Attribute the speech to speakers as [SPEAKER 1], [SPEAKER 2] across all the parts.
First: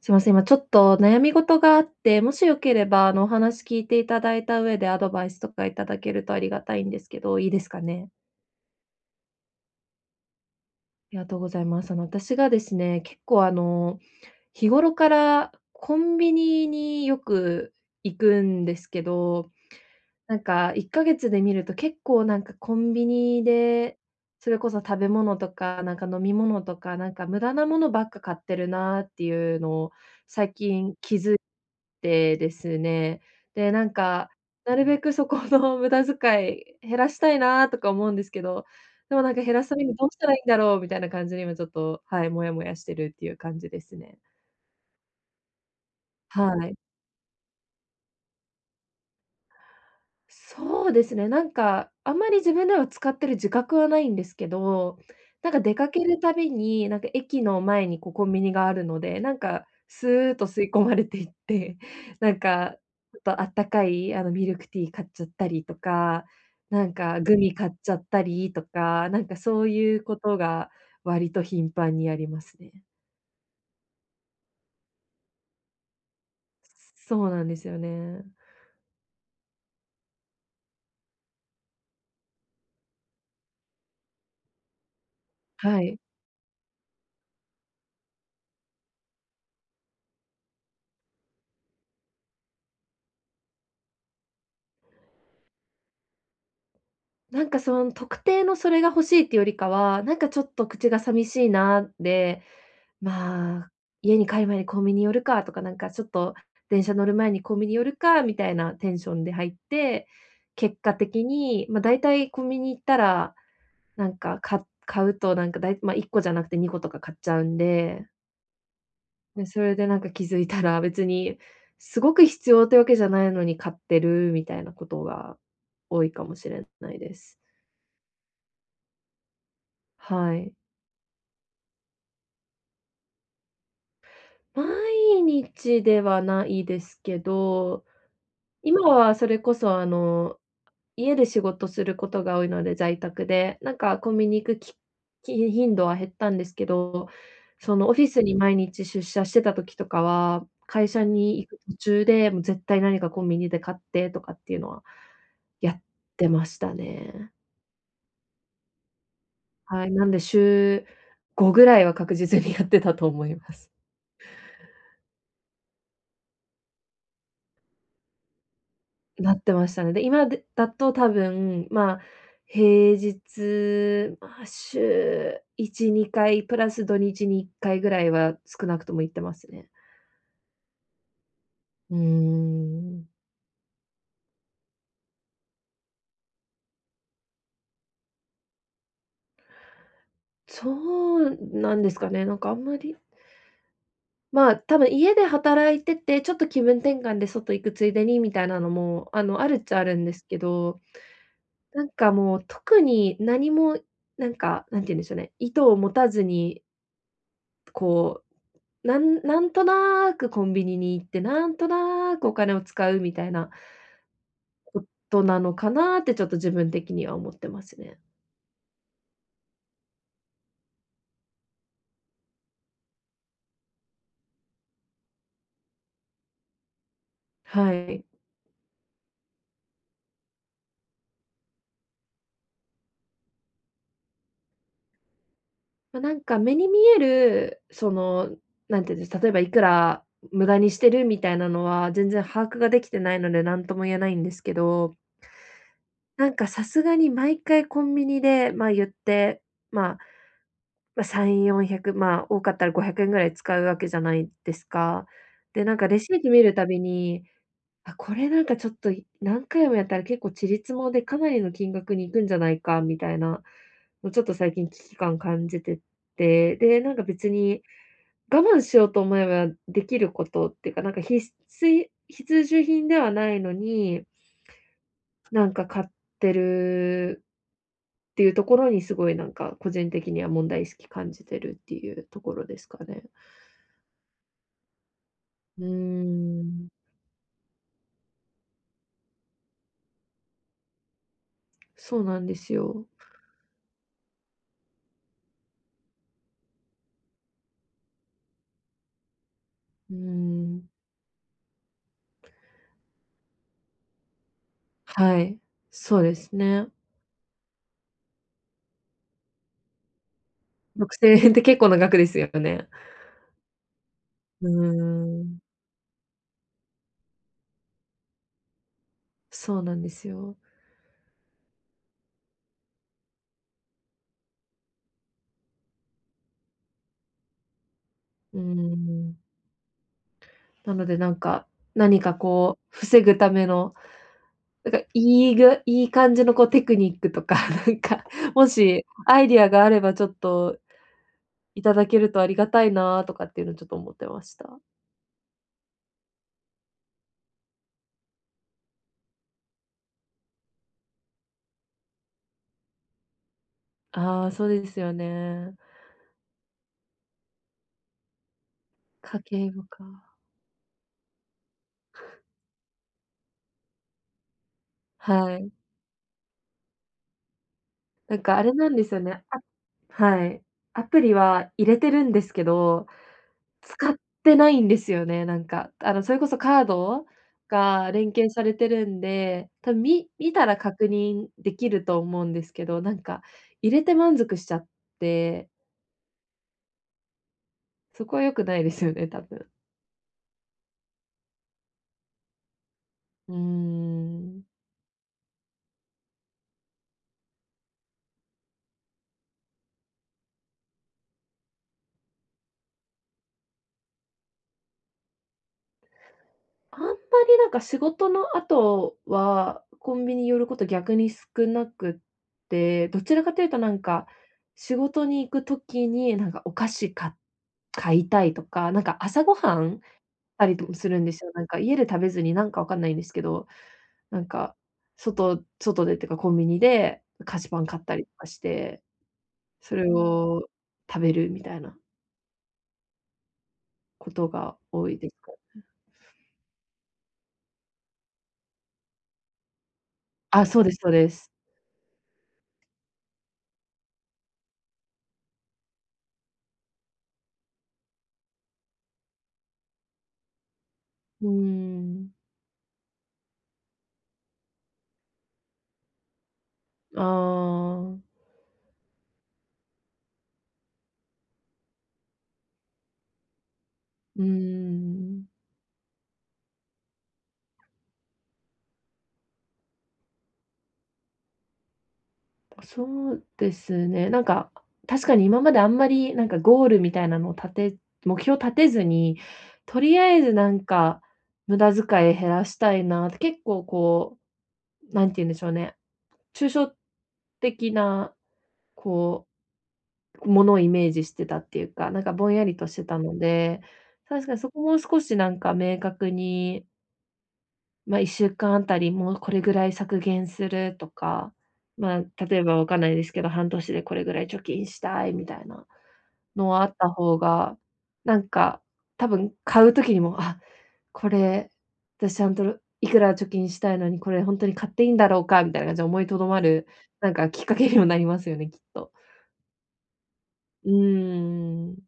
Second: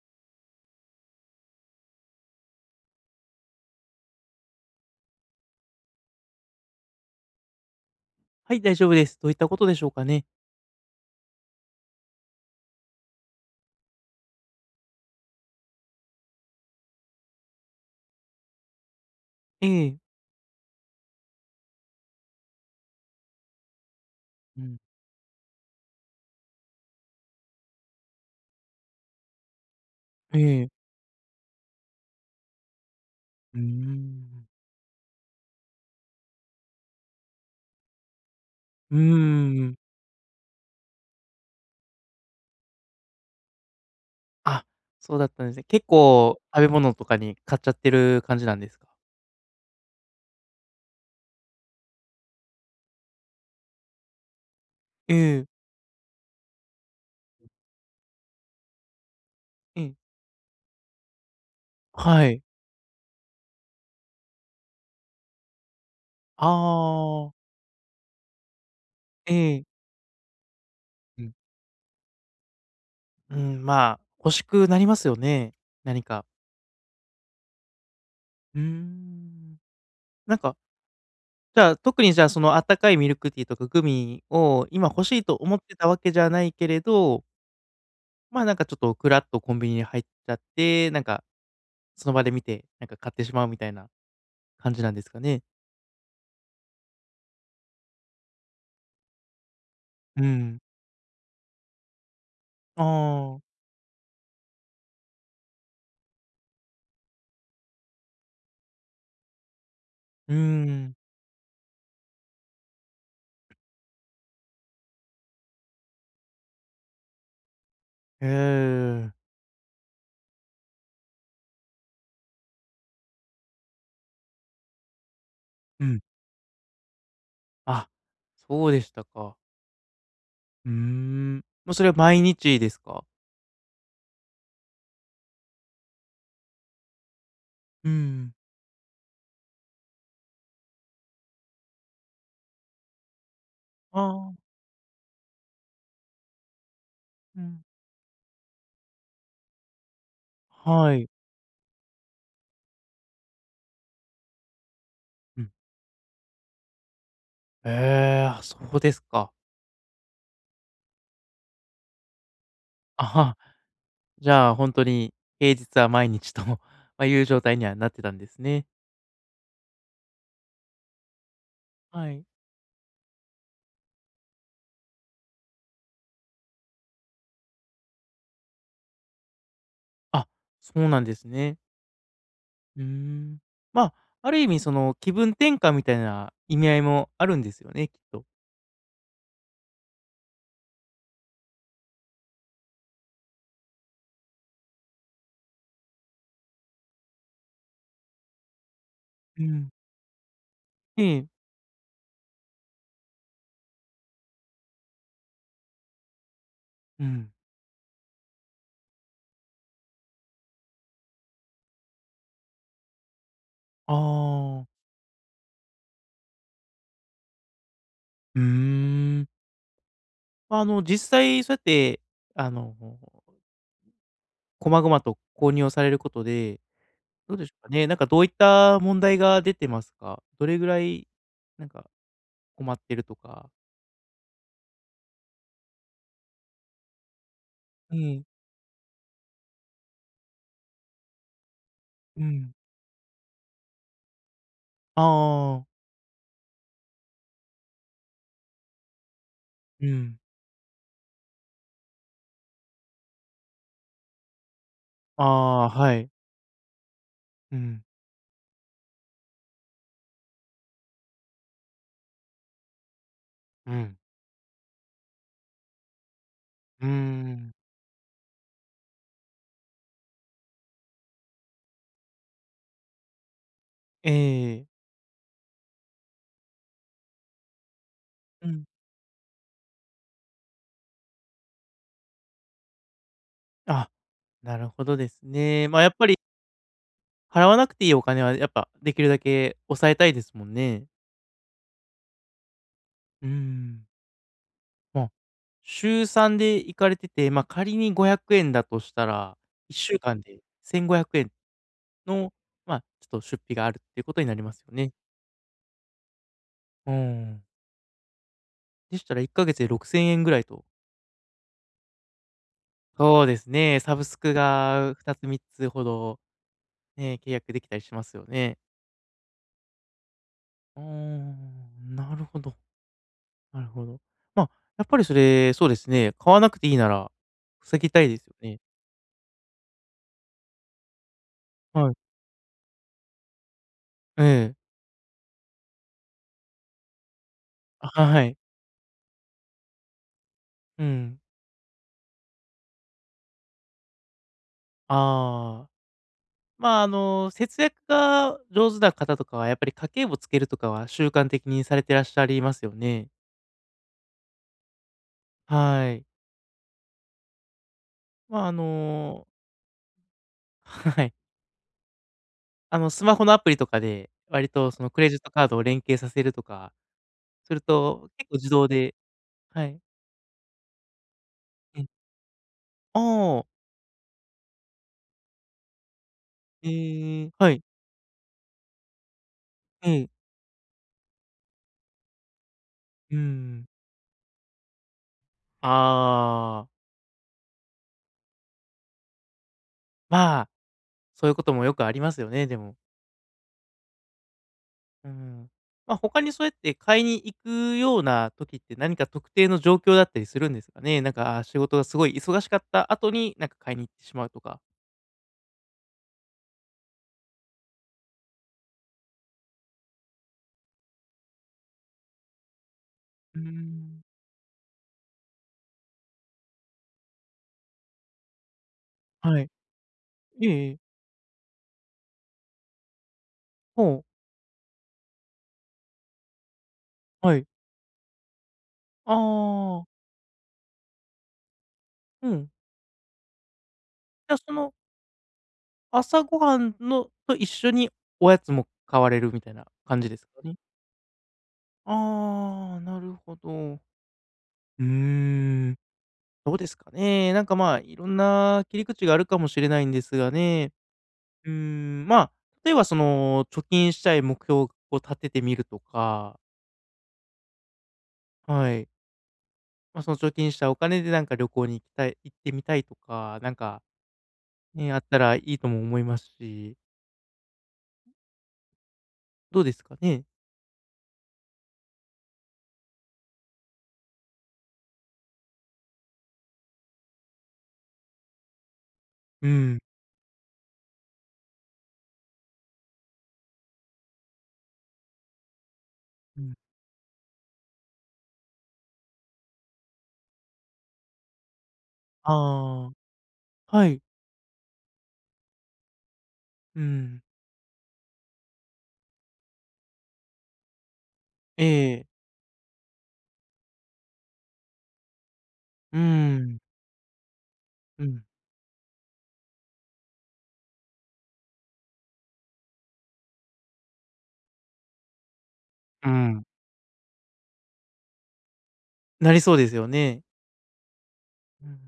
[SPEAKER 1] すいません、今ちょっと悩み事があって、もしよければ、お話聞いていただいた上でアドバイスとかいただけるとありがたいんですけど、いいですかね？
[SPEAKER 2] はい、大丈夫です。どういったことでしょうかね。
[SPEAKER 1] ありがとうございます。私がですね、結構日頃からコンビニによく行くんですけど、
[SPEAKER 2] ええ。
[SPEAKER 1] なんか1ヶ月で見ると結構なんかコンビニで、それ
[SPEAKER 2] う
[SPEAKER 1] こ
[SPEAKER 2] ん。
[SPEAKER 1] そ食べ物とか、なんか飲み物とか、なんか無駄なものばっか買ってるなっていうのを
[SPEAKER 2] え
[SPEAKER 1] 最
[SPEAKER 2] え。
[SPEAKER 1] 近気づいてですね。
[SPEAKER 2] うー
[SPEAKER 1] で、なんか、
[SPEAKER 2] ん。
[SPEAKER 1] なるべくそこの無駄遣い減らしたいなとか思うんですけど、
[SPEAKER 2] うー
[SPEAKER 1] でもなんか減らす
[SPEAKER 2] ん。
[SPEAKER 1] ためにどうしたらいいんだろうみたいな感じで今ちょっと、はい、モヤモヤしてるっていう感じですね。
[SPEAKER 2] あ、そうだったんですね。結構食
[SPEAKER 1] は
[SPEAKER 2] べ
[SPEAKER 1] い。
[SPEAKER 2] 物とかに買っちゃってる感じなんですか？
[SPEAKER 1] そうですね、なんかあんまり自分では使ってる自覚はないんですけど、
[SPEAKER 2] ええ、
[SPEAKER 1] なんか出かけるたびに、なんか駅の前にこうコンビニがあるので、なんか
[SPEAKER 2] ええ。
[SPEAKER 1] スーッと吸い込まれていって、
[SPEAKER 2] は
[SPEAKER 1] なん
[SPEAKER 2] い。
[SPEAKER 1] かちょっとあったかいミルクティー買っちゃったりとか、
[SPEAKER 2] あ
[SPEAKER 1] なんか
[SPEAKER 2] あ、
[SPEAKER 1] グミ買っちゃったりとか、なん
[SPEAKER 2] え
[SPEAKER 1] かそ
[SPEAKER 2] え。
[SPEAKER 1] ういうことが
[SPEAKER 2] う
[SPEAKER 1] 割
[SPEAKER 2] ん。
[SPEAKER 1] と頻繁にありますね。
[SPEAKER 2] うーん、まあ、欲しくなりますよね、何か。
[SPEAKER 1] そうなんですよね。
[SPEAKER 2] うーん。なんか、じゃあ、特にじゃあ、そのあったかいミルクティーとかグミを今欲しいと思って
[SPEAKER 1] は
[SPEAKER 2] たわ
[SPEAKER 1] い。
[SPEAKER 2] けじゃないけれど、まあ、なんかちょっとふらっとコンビニに入っちゃって、なんかその場で見て、なんか買ってしまうみたいな感じなんですかね？
[SPEAKER 1] なんかその特定のそれが欲しいっていうよりかは、なん
[SPEAKER 2] う
[SPEAKER 1] かちょっ
[SPEAKER 2] ん。
[SPEAKER 1] と口が寂しいなで、
[SPEAKER 2] ああ、
[SPEAKER 1] まあ、家に帰る前にコンビニ寄るかとか、なんかちょっと電車乗る前にコンビニ寄るかみたいなテンションで入って、
[SPEAKER 2] う
[SPEAKER 1] 結
[SPEAKER 2] ん。
[SPEAKER 1] 果的に、ま、大体コンビニ行ったら、なんか、買うとなんかだいま、1個じゃなくて2個とか買っちゃうんで。
[SPEAKER 2] へえ。
[SPEAKER 1] で、それでなんか気づいたら、別にすごく必要ってわけじゃないのに買ってるみたいなことが
[SPEAKER 2] うん。
[SPEAKER 1] 多いかもしれないです。
[SPEAKER 2] あ、そうでしたか。
[SPEAKER 1] はい。
[SPEAKER 2] うーん。もうそれは毎日ですか？
[SPEAKER 1] 毎日ではないですけど、
[SPEAKER 2] うん。
[SPEAKER 1] 今はそれこそ家で仕事することが多いので、在宅で、なんかコンビ
[SPEAKER 2] ああ、
[SPEAKER 1] ニ行く頻度は減ったんですけど、
[SPEAKER 2] うん。
[SPEAKER 1] そのオフィスに毎日出社してた時とかは、会
[SPEAKER 2] は
[SPEAKER 1] 社
[SPEAKER 2] い。
[SPEAKER 1] に行く途中で、もう絶対何かコンビニで買ってとかっていうのは
[SPEAKER 2] うん。
[SPEAKER 1] やってましたね。
[SPEAKER 2] ええ、あ、そうですか。
[SPEAKER 1] はい、なんで週5ぐらいは確実にやってた
[SPEAKER 2] あ
[SPEAKER 1] と思
[SPEAKER 2] は、
[SPEAKER 1] います。
[SPEAKER 2] じゃあほんとに平日は毎日と、ま、いう状態にはなってたんですね。
[SPEAKER 1] なってましたね。で、今だと多分、まあ、
[SPEAKER 2] はい。
[SPEAKER 1] 平日、まあ、週1、2回プラス土日に1回ぐらいは少なくとも行ってますね。
[SPEAKER 2] あ、そうなんですね。
[SPEAKER 1] うー
[SPEAKER 2] うー
[SPEAKER 1] ん。
[SPEAKER 2] ん。まあ、ある意味その気分転換みたいな意味合いもあるんですよね、きっと。
[SPEAKER 1] そうなんですかね。なんかあんまり、まあ、多分家で働いてて、ちょっと気分転換で外行くついでにみたいなのも、
[SPEAKER 2] う
[SPEAKER 1] あるっ
[SPEAKER 2] ん。
[SPEAKER 1] ちゃあるんですけど、
[SPEAKER 2] ええ。
[SPEAKER 1] なんかもう特に何も、なんか、なんて言うんでしょうね、意図を持たずに、
[SPEAKER 2] うん。
[SPEAKER 1] こなんなんとなくコンビニに行って、なんとなくお金を使うみたいな
[SPEAKER 2] ああ、
[SPEAKER 1] ことなのかなってちょっと自分的には思ってますね。
[SPEAKER 2] うーん。まあ、実際そうやって、あの、細々と購入をされることで、どうでしょうか
[SPEAKER 1] は
[SPEAKER 2] ね、なん
[SPEAKER 1] い。
[SPEAKER 2] かどういった問題が出てますか？どれぐらい、なんか困ってるとか。
[SPEAKER 1] ま、なんか目に見える、
[SPEAKER 2] ええ、
[SPEAKER 1] なんていうんです、例えばいくら無駄にしてるみたいなのは、全然
[SPEAKER 2] う
[SPEAKER 1] 把
[SPEAKER 2] ん。
[SPEAKER 1] 握ができてないので、なんとも言えないんですけど、
[SPEAKER 2] ああ、
[SPEAKER 1] なんかさすがに毎回コンビニで、まあ、言って、
[SPEAKER 2] う
[SPEAKER 1] まあ、
[SPEAKER 2] ん。
[SPEAKER 1] ま、3、400、まあ、多かったら500円ぐらい使うわけじゃないですか。
[SPEAKER 2] あ
[SPEAKER 1] で、
[SPEAKER 2] あ、
[SPEAKER 1] なんか
[SPEAKER 2] は
[SPEAKER 1] レ
[SPEAKER 2] い。
[SPEAKER 1] シート見るたびに
[SPEAKER 2] うん、
[SPEAKER 1] あ、これなんかちょっと、何回もやったら結構ちりつもでかなりの金額に行くんじゃないかみたいな
[SPEAKER 2] うん。
[SPEAKER 1] の、ちょっと最近危機感感じてて、で、
[SPEAKER 2] うー
[SPEAKER 1] なんか別
[SPEAKER 2] ん。
[SPEAKER 1] に我慢しようと思えばできることっていうか、なんか必需品ではないのに、
[SPEAKER 2] ええ。
[SPEAKER 1] なんか買ってるっていうと
[SPEAKER 2] う
[SPEAKER 1] こ
[SPEAKER 2] ん。
[SPEAKER 1] ろにすごいなんか個人的には問題意識感じてるっていうところですかね。
[SPEAKER 2] あ、なるほどです
[SPEAKER 1] うー
[SPEAKER 2] ね。まあ、やっぱり
[SPEAKER 1] ん、
[SPEAKER 2] 払わなくていいお金は、やっぱできるだけ抑えたいですもんね。
[SPEAKER 1] そうなんですよ。
[SPEAKER 2] うーん。まあ、週3で行かれてて、まあ、仮に500円だとしたら、1
[SPEAKER 1] うー
[SPEAKER 2] 週間で
[SPEAKER 1] ん。
[SPEAKER 2] 1500円の、まあ、ちょっと出費があるっていうことになりますよね。
[SPEAKER 1] はい、そうですね。
[SPEAKER 2] うーん。でしたら1ヶ月で6000円ぐらいと。
[SPEAKER 1] 6,000円って結構な額ですよね。
[SPEAKER 2] そうですね。サブスク
[SPEAKER 1] うー
[SPEAKER 2] が2つ3
[SPEAKER 1] ん、
[SPEAKER 2] つほど、ね、契約できたりしますよね。
[SPEAKER 1] そうなんですよ。
[SPEAKER 2] うーん、なるほど。なるほど。まあ、やっぱりそれ、そうですね、買わなくていいなら、防ぎたいですよ
[SPEAKER 1] うー
[SPEAKER 2] ね。
[SPEAKER 1] ん。なのでなんか、
[SPEAKER 2] はい。
[SPEAKER 1] 何かこう防ぐための、
[SPEAKER 2] ええ。
[SPEAKER 1] なんかいい感じのこうテクニックとか、なん
[SPEAKER 2] あ、
[SPEAKER 1] か、
[SPEAKER 2] はい。
[SPEAKER 1] もしアイディアがあればちょっと
[SPEAKER 2] うん。
[SPEAKER 1] いただけるとありがたいなとかっていうのちょっと思ってました。
[SPEAKER 2] ああ。まあ、節約が上手な方とかは、やっぱり家計簿つけるとかは習慣的にされてらっしゃりますよね。
[SPEAKER 1] ああ、そうですよね。
[SPEAKER 2] はい。まあ、
[SPEAKER 1] 家計簿か。
[SPEAKER 2] はい。スマホのアプリとかで、割とそのクレジット
[SPEAKER 1] は
[SPEAKER 2] カー
[SPEAKER 1] い。
[SPEAKER 2] ドを連携させるとかすると、
[SPEAKER 1] なん
[SPEAKER 2] 結構
[SPEAKER 1] かあ
[SPEAKER 2] 自
[SPEAKER 1] れ
[SPEAKER 2] 動
[SPEAKER 1] なんで
[SPEAKER 2] で、
[SPEAKER 1] すよね。
[SPEAKER 2] はい。
[SPEAKER 1] はい。アプリは入れ
[SPEAKER 2] え。
[SPEAKER 1] てるんですけど
[SPEAKER 2] ああ。
[SPEAKER 1] 使ってないんですよね、なんか。それこそカード
[SPEAKER 2] ええ、はい。
[SPEAKER 1] が連携されてるんで、多分
[SPEAKER 2] ええ。
[SPEAKER 1] 見たら確認できると思うんですけど、なん
[SPEAKER 2] うー
[SPEAKER 1] か
[SPEAKER 2] ん。
[SPEAKER 1] 入れて満足しちゃって、
[SPEAKER 2] ああ。
[SPEAKER 1] そこは良くないですよね、多分。
[SPEAKER 2] まあ、そういうこともよくありますよね、でも。
[SPEAKER 1] うーん。
[SPEAKER 2] うん。まあ、他にそうやって買いに行くような時って何か特定の状況だったりするんですかね？なんか、あ、仕事がすごい忙しかった後に、なんか買いに行ってしまうとか。
[SPEAKER 1] あんまりなんか仕事の後は、コンビニ寄ること逆に少なくって、どちらか
[SPEAKER 2] うー
[SPEAKER 1] というとなん
[SPEAKER 2] ん。
[SPEAKER 1] か、仕事に行く時になんかお菓子買いたいとか、なんか朝ご
[SPEAKER 2] はい。
[SPEAKER 1] はんた
[SPEAKER 2] ええ
[SPEAKER 1] りと
[SPEAKER 2] え
[SPEAKER 1] も
[SPEAKER 2] え。
[SPEAKER 1] するんですよ。なんか家で食べずに、なんかわかんないんですけど、
[SPEAKER 2] ほう、
[SPEAKER 1] なんか、外でっていうかコンビニで
[SPEAKER 2] は
[SPEAKER 1] 菓
[SPEAKER 2] い。
[SPEAKER 1] 子パン買ったりとかして、
[SPEAKER 2] あ
[SPEAKER 1] そ
[SPEAKER 2] あ、
[SPEAKER 1] れを食べるみたいな
[SPEAKER 2] うん。
[SPEAKER 1] こと
[SPEAKER 2] じゃ、そ
[SPEAKER 1] が
[SPEAKER 2] の
[SPEAKER 1] 多いですか。
[SPEAKER 2] 朝ごはんのと一緒におやつも買われるみたいな感じですか
[SPEAKER 1] あ、
[SPEAKER 2] ね？
[SPEAKER 1] そうです、そうです。
[SPEAKER 2] ああ、なるほど。うーん。どうですかね。なんか、まあ、いろんな切り口があるかもしれないんですがね。
[SPEAKER 1] うー
[SPEAKER 2] うーん、
[SPEAKER 1] ん。
[SPEAKER 2] まあ、例えばその、貯金したい目標を立ててみるとか、
[SPEAKER 1] ああ、
[SPEAKER 2] はい。まあ、その貯金したお金でなんか旅行に行ってみたいとか、なんか、
[SPEAKER 1] うー
[SPEAKER 2] ね、あった
[SPEAKER 1] ん。
[SPEAKER 2] らいいとも思いますし、どうですかね？
[SPEAKER 1] そうですね。なんか、確かに今まであんまり、なんかゴールみたいなのを目標立てずに、
[SPEAKER 2] うん、
[SPEAKER 1] とりあえずなんか無駄遣い減らしたいなって、結構こうなんて言うんでしょうね、
[SPEAKER 2] う
[SPEAKER 1] 抽
[SPEAKER 2] ん。
[SPEAKER 1] 象的な、こう、ものをイメージしてたっていうか、なんかぼんやりとして
[SPEAKER 2] あ
[SPEAKER 1] たので、
[SPEAKER 2] あ、はい。
[SPEAKER 1] 確かにそこもう少しなんか明確に
[SPEAKER 2] うん。
[SPEAKER 1] まあ、1週間あたりもうこれぐらい削減するとか、
[SPEAKER 2] え
[SPEAKER 1] ま
[SPEAKER 2] え。
[SPEAKER 1] あ、例えばわかんないですけど、半年でこれぐらい貯金したいみたいな
[SPEAKER 2] う
[SPEAKER 1] の
[SPEAKER 2] ん。
[SPEAKER 1] はあった方が、
[SPEAKER 2] う
[SPEAKER 1] な
[SPEAKER 2] ん。
[SPEAKER 1] んか、多分買う時にも、あ、これ、私ちゃんといくら貯金したいのに、これ本当に買っていいんだろうかみたいな感じで思い
[SPEAKER 2] う
[SPEAKER 1] とどま
[SPEAKER 2] ん。
[SPEAKER 1] る、なんかきっかけにもなりますよね、きっと。
[SPEAKER 2] なりそうですよね。
[SPEAKER 1] うー
[SPEAKER 2] うん。
[SPEAKER 1] ん。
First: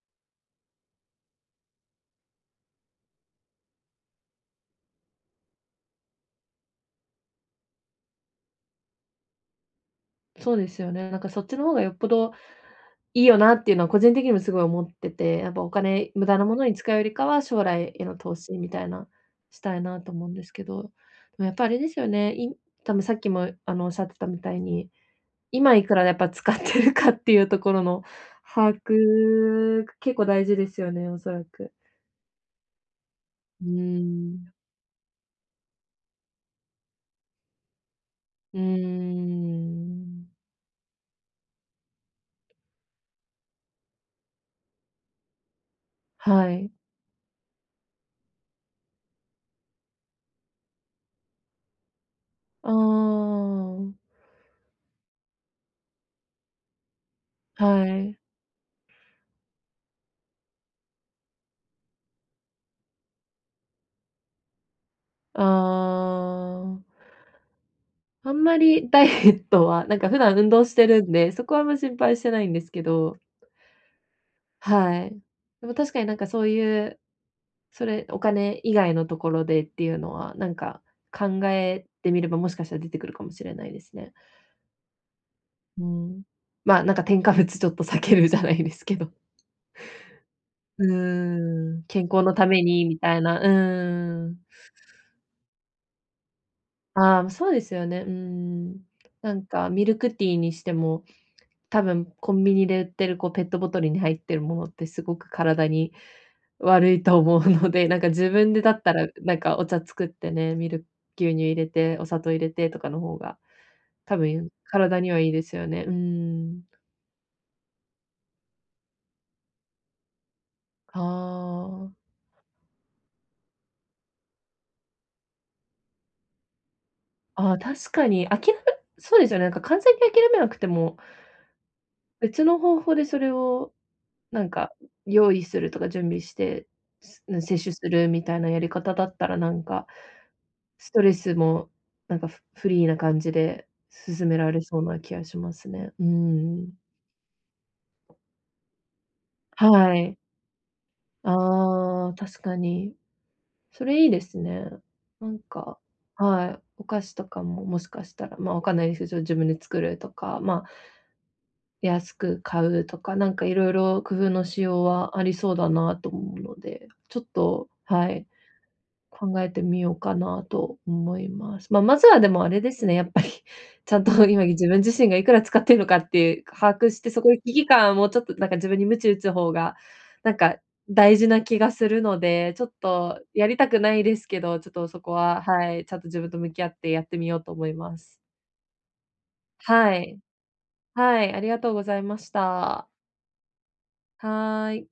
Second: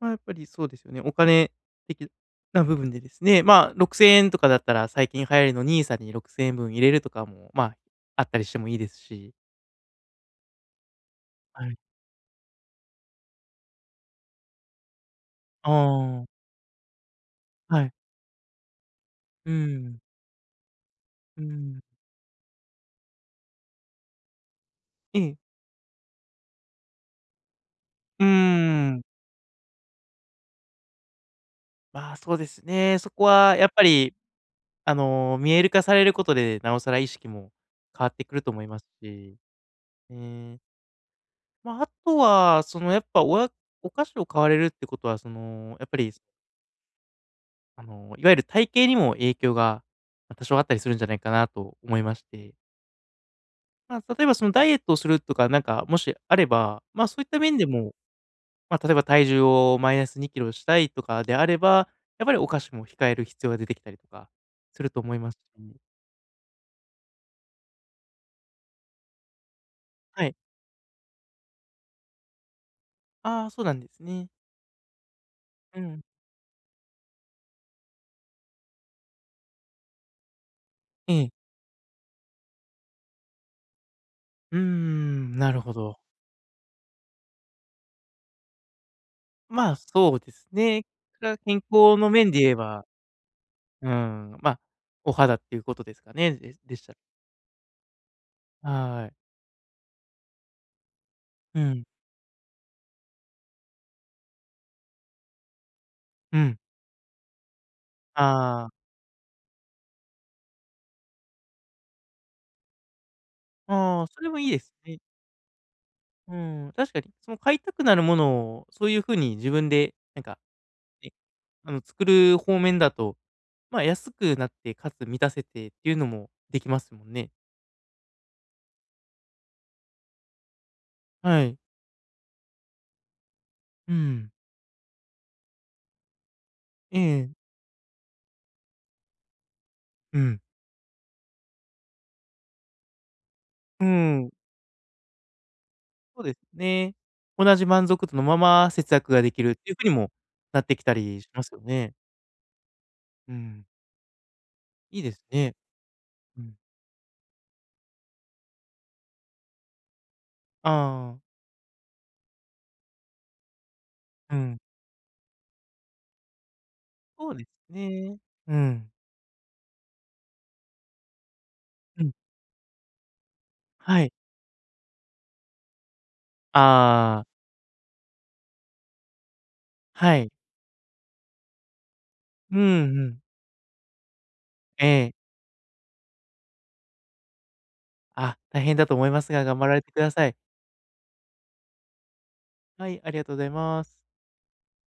[SPEAKER 2] まあ、やっぱりそうですよね。お金的な部分でですね、まあ、6,000円とかだったら最近流行りのニーサに6,000円分入れるとかも、まあ、あったりしてもいいですし。
[SPEAKER 1] そうですよね。なんかそっちの
[SPEAKER 2] は
[SPEAKER 1] 方
[SPEAKER 2] い。
[SPEAKER 1] がよっぽどいいよなっていうのは個人的にもすごい思ってて、やっぱ
[SPEAKER 2] あ
[SPEAKER 1] お金
[SPEAKER 2] あ、
[SPEAKER 1] 無駄なものに使うよりかは、将
[SPEAKER 2] はい。
[SPEAKER 1] 来への投資みたいな、
[SPEAKER 2] う
[SPEAKER 1] したい
[SPEAKER 2] ん、
[SPEAKER 1] なと思うんですけど、で
[SPEAKER 2] う
[SPEAKER 1] もやっぱあれ
[SPEAKER 2] ん。
[SPEAKER 1] ですよね、多分さっきもおっしゃってたみたいに、
[SPEAKER 2] ええ。
[SPEAKER 1] 今いくらやっぱ使ってるかっていうところの
[SPEAKER 2] うー
[SPEAKER 1] 把
[SPEAKER 2] ん。
[SPEAKER 1] 握、結構大事ですよね、おそらく。
[SPEAKER 2] まあ、そうですね。そこは
[SPEAKER 1] う
[SPEAKER 2] やっぱり、
[SPEAKER 1] ーん、
[SPEAKER 2] 見える化されることで、なおさら意識も変わってくると
[SPEAKER 1] うー
[SPEAKER 2] 思いますし。え
[SPEAKER 1] ん。
[SPEAKER 2] え、まあ、あとは、その、やっぱ、お菓子を買われるってことは、その、やっぱり
[SPEAKER 1] はい。
[SPEAKER 2] いわゆる体型にも影響が、ま、多少あったりするんじゃないかなと思いまして、
[SPEAKER 1] ああ、
[SPEAKER 2] まあ、例えばそのダイエットをするとか、なんかもしあれば、まあ、そういった面
[SPEAKER 1] は
[SPEAKER 2] でも、
[SPEAKER 1] い。
[SPEAKER 2] まあ、例えば体重をマイナス2キロしたいとかであれば、やっぱりお菓子も控える必要が出てきたりとかすると思います
[SPEAKER 1] あ
[SPEAKER 2] し。
[SPEAKER 1] あ。あんまりダイエットは、なんか普
[SPEAKER 2] はい。
[SPEAKER 1] 段運動してるんで、そこはあんま心配してないんですけど、
[SPEAKER 2] ああ、そうなんですね。
[SPEAKER 1] はい。でも
[SPEAKER 2] う
[SPEAKER 1] 確か
[SPEAKER 2] ん。
[SPEAKER 1] になんかそういう、それ、お金以外のところでっていうのは、なんか
[SPEAKER 2] え
[SPEAKER 1] 考
[SPEAKER 2] え。
[SPEAKER 1] えてみればもしかしたら出てくるかもしれないですね。
[SPEAKER 2] うーん、なるほ
[SPEAKER 1] う
[SPEAKER 2] ど。
[SPEAKER 1] ん。ま、なんか添加物ちょっと避けるじゃないですけど。
[SPEAKER 2] まあ、そうですね。
[SPEAKER 1] う
[SPEAKER 2] それは健
[SPEAKER 1] ーん、
[SPEAKER 2] 康
[SPEAKER 1] 健
[SPEAKER 2] の
[SPEAKER 1] 康
[SPEAKER 2] 面
[SPEAKER 1] の
[SPEAKER 2] で
[SPEAKER 1] た
[SPEAKER 2] 言え
[SPEAKER 1] め
[SPEAKER 2] ば、
[SPEAKER 1] にみたいな、う
[SPEAKER 2] う
[SPEAKER 1] ー
[SPEAKER 2] ん、
[SPEAKER 1] ん。
[SPEAKER 2] まあ、お肌っていうことですかね、ででしたら、
[SPEAKER 1] ああ、そうですよね、うーん。
[SPEAKER 2] はーい。
[SPEAKER 1] なんかミルクティーにしても、
[SPEAKER 2] う
[SPEAKER 1] 多
[SPEAKER 2] ん、
[SPEAKER 1] 分コンビニで売ってるこうペットボトルに入ってるものってすごく体に
[SPEAKER 2] うん。
[SPEAKER 1] 悪いと思うので、なんか自分で
[SPEAKER 2] ああ、
[SPEAKER 1] だったら、なんかお茶作ってね、ミルク牛乳入れて、お砂糖入れてとかの方が、
[SPEAKER 2] ああ、
[SPEAKER 1] 多
[SPEAKER 2] それもい
[SPEAKER 1] 分
[SPEAKER 2] いですね。
[SPEAKER 1] 体にはいいですよね。うー
[SPEAKER 2] う
[SPEAKER 1] ん。
[SPEAKER 2] ん、確かに。その買いたくなるものを、そういう風に自分でなんか、
[SPEAKER 1] あ
[SPEAKER 2] ね、
[SPEAKER 1] あ。
[SPEAKER 2] 作る方面だと、まあ、安くなって、かつ満たせてっていうのもできますもんね。
[SPEAKER 1] ああ、確かに、あきらめそうですよね、なんか完全に諦めなくても、
[SPEAKER 2] はい。
[SPEAKER 1] 別の方法でそれを
[SPEAKER 2] うん。
[SPEAKER 1] なんか用意するとか準備して、
[SPEAKER 2] ええ。
[SPEAKER 1] 摂取するみたいなやり方だったらなんか
[SPEAKER 2] うん。
[SPEAKER 1] ストレスも、なんか、フリーな感じで
[SPEAKER 2] う
[SPEAKER 1] 進
[SPEAKER 2] ん、
[SPEAKER 1] められそうな気がしますね。う
[SPEAKER 2] そうです
[SPEAKER 1] ん。
[SPEAKER 2] ね。同じ満足度のまま節約ができるっていう風に
[SPEAKER 1] は
[SPEAKER 2] も
[SPEAKER 1] い。
[SPEAKER 2] なってきたりしますよね。
[SPEAKER 1] ああ、確かに。
[SPEAKER 2] うん、
[SPEAKER 1] それいいですね。
[SPEAKER 2] いいです
[SPEAKER 1] なん
[SPEAKER 2] ね。
[SPEAKER 1] か、
[SPEAKER 2] う
[SPEAKER 1] は
[SPEAKER 2] ん。
[SPEAKER 1] い、お菓子とかも、もしかしたら、ま、わかんないですけど、自分で作るとか、ま、
[SPEAKER 2] ああ、
[SPEAKER 1] 安く買うとか、なんかいろいろ工夫
[SPEAKER 2] う
[SPEAKER 1] の
[SPEAKER 2] ん、
[SPEAKER 1] しようはありそうだなと思うので、ちょっ
[SPEAKER 2] そうです
[SPEAKER 1] とは
[SPEAKER 2] ね。
[SPEAKER 1] い、
[SPEAKER 2] うん、
[SPEAKER 1] 考えてみようかなと思います。まあ、ま
[SPEAKER 2] う
[SPEAKER 1] ず
[SPEAKER 2] ん、
[SPEAKER 1] はでもあれですね、やっぱり、ちゃ
[SPEAKER 2] は
[SPEAKER 1] ん
[SPEAKER 2] い。
[SPEAKER 1] と今自分自身がいくら使ってるのかって把握して、
[SPEAKER 2] あ
[SPEAKER 1] そ
[SPEAKER 2] あ、
[SPEAKER 1] こで危機感をもうちょっとなんか自分に鞭打つ方が、
[SPEAKER 2] はい。
[SPEAKER 1] なんか大事な気がするので、
[SPEAKER 2] うん、
[SPEAKER 1] ちょっ
[SPEAKER 2] うん。
[SPEAKER 1] とやりたくないですけど、ちょっ
[SPEAKER 2] え
[SPEAKER 1] とそ
[SPEAKER 2] え。
[SPEAKER 1] こは、はい、ちゃんと自分と向き合ってやってみようと思います。
[SPEAKER 2] あ、大変だと思いますが、頑張られて
[SPEAKER 1] は
[SPEAKER 2] くだ
[SPEAKER 1] い。
[SPEAKER 2] さい。
[SPEAKER 1] はい、ありがとうございました。
[SPEAKER 2] はい、ありがとうございます。
[SPEAKER 1] はい。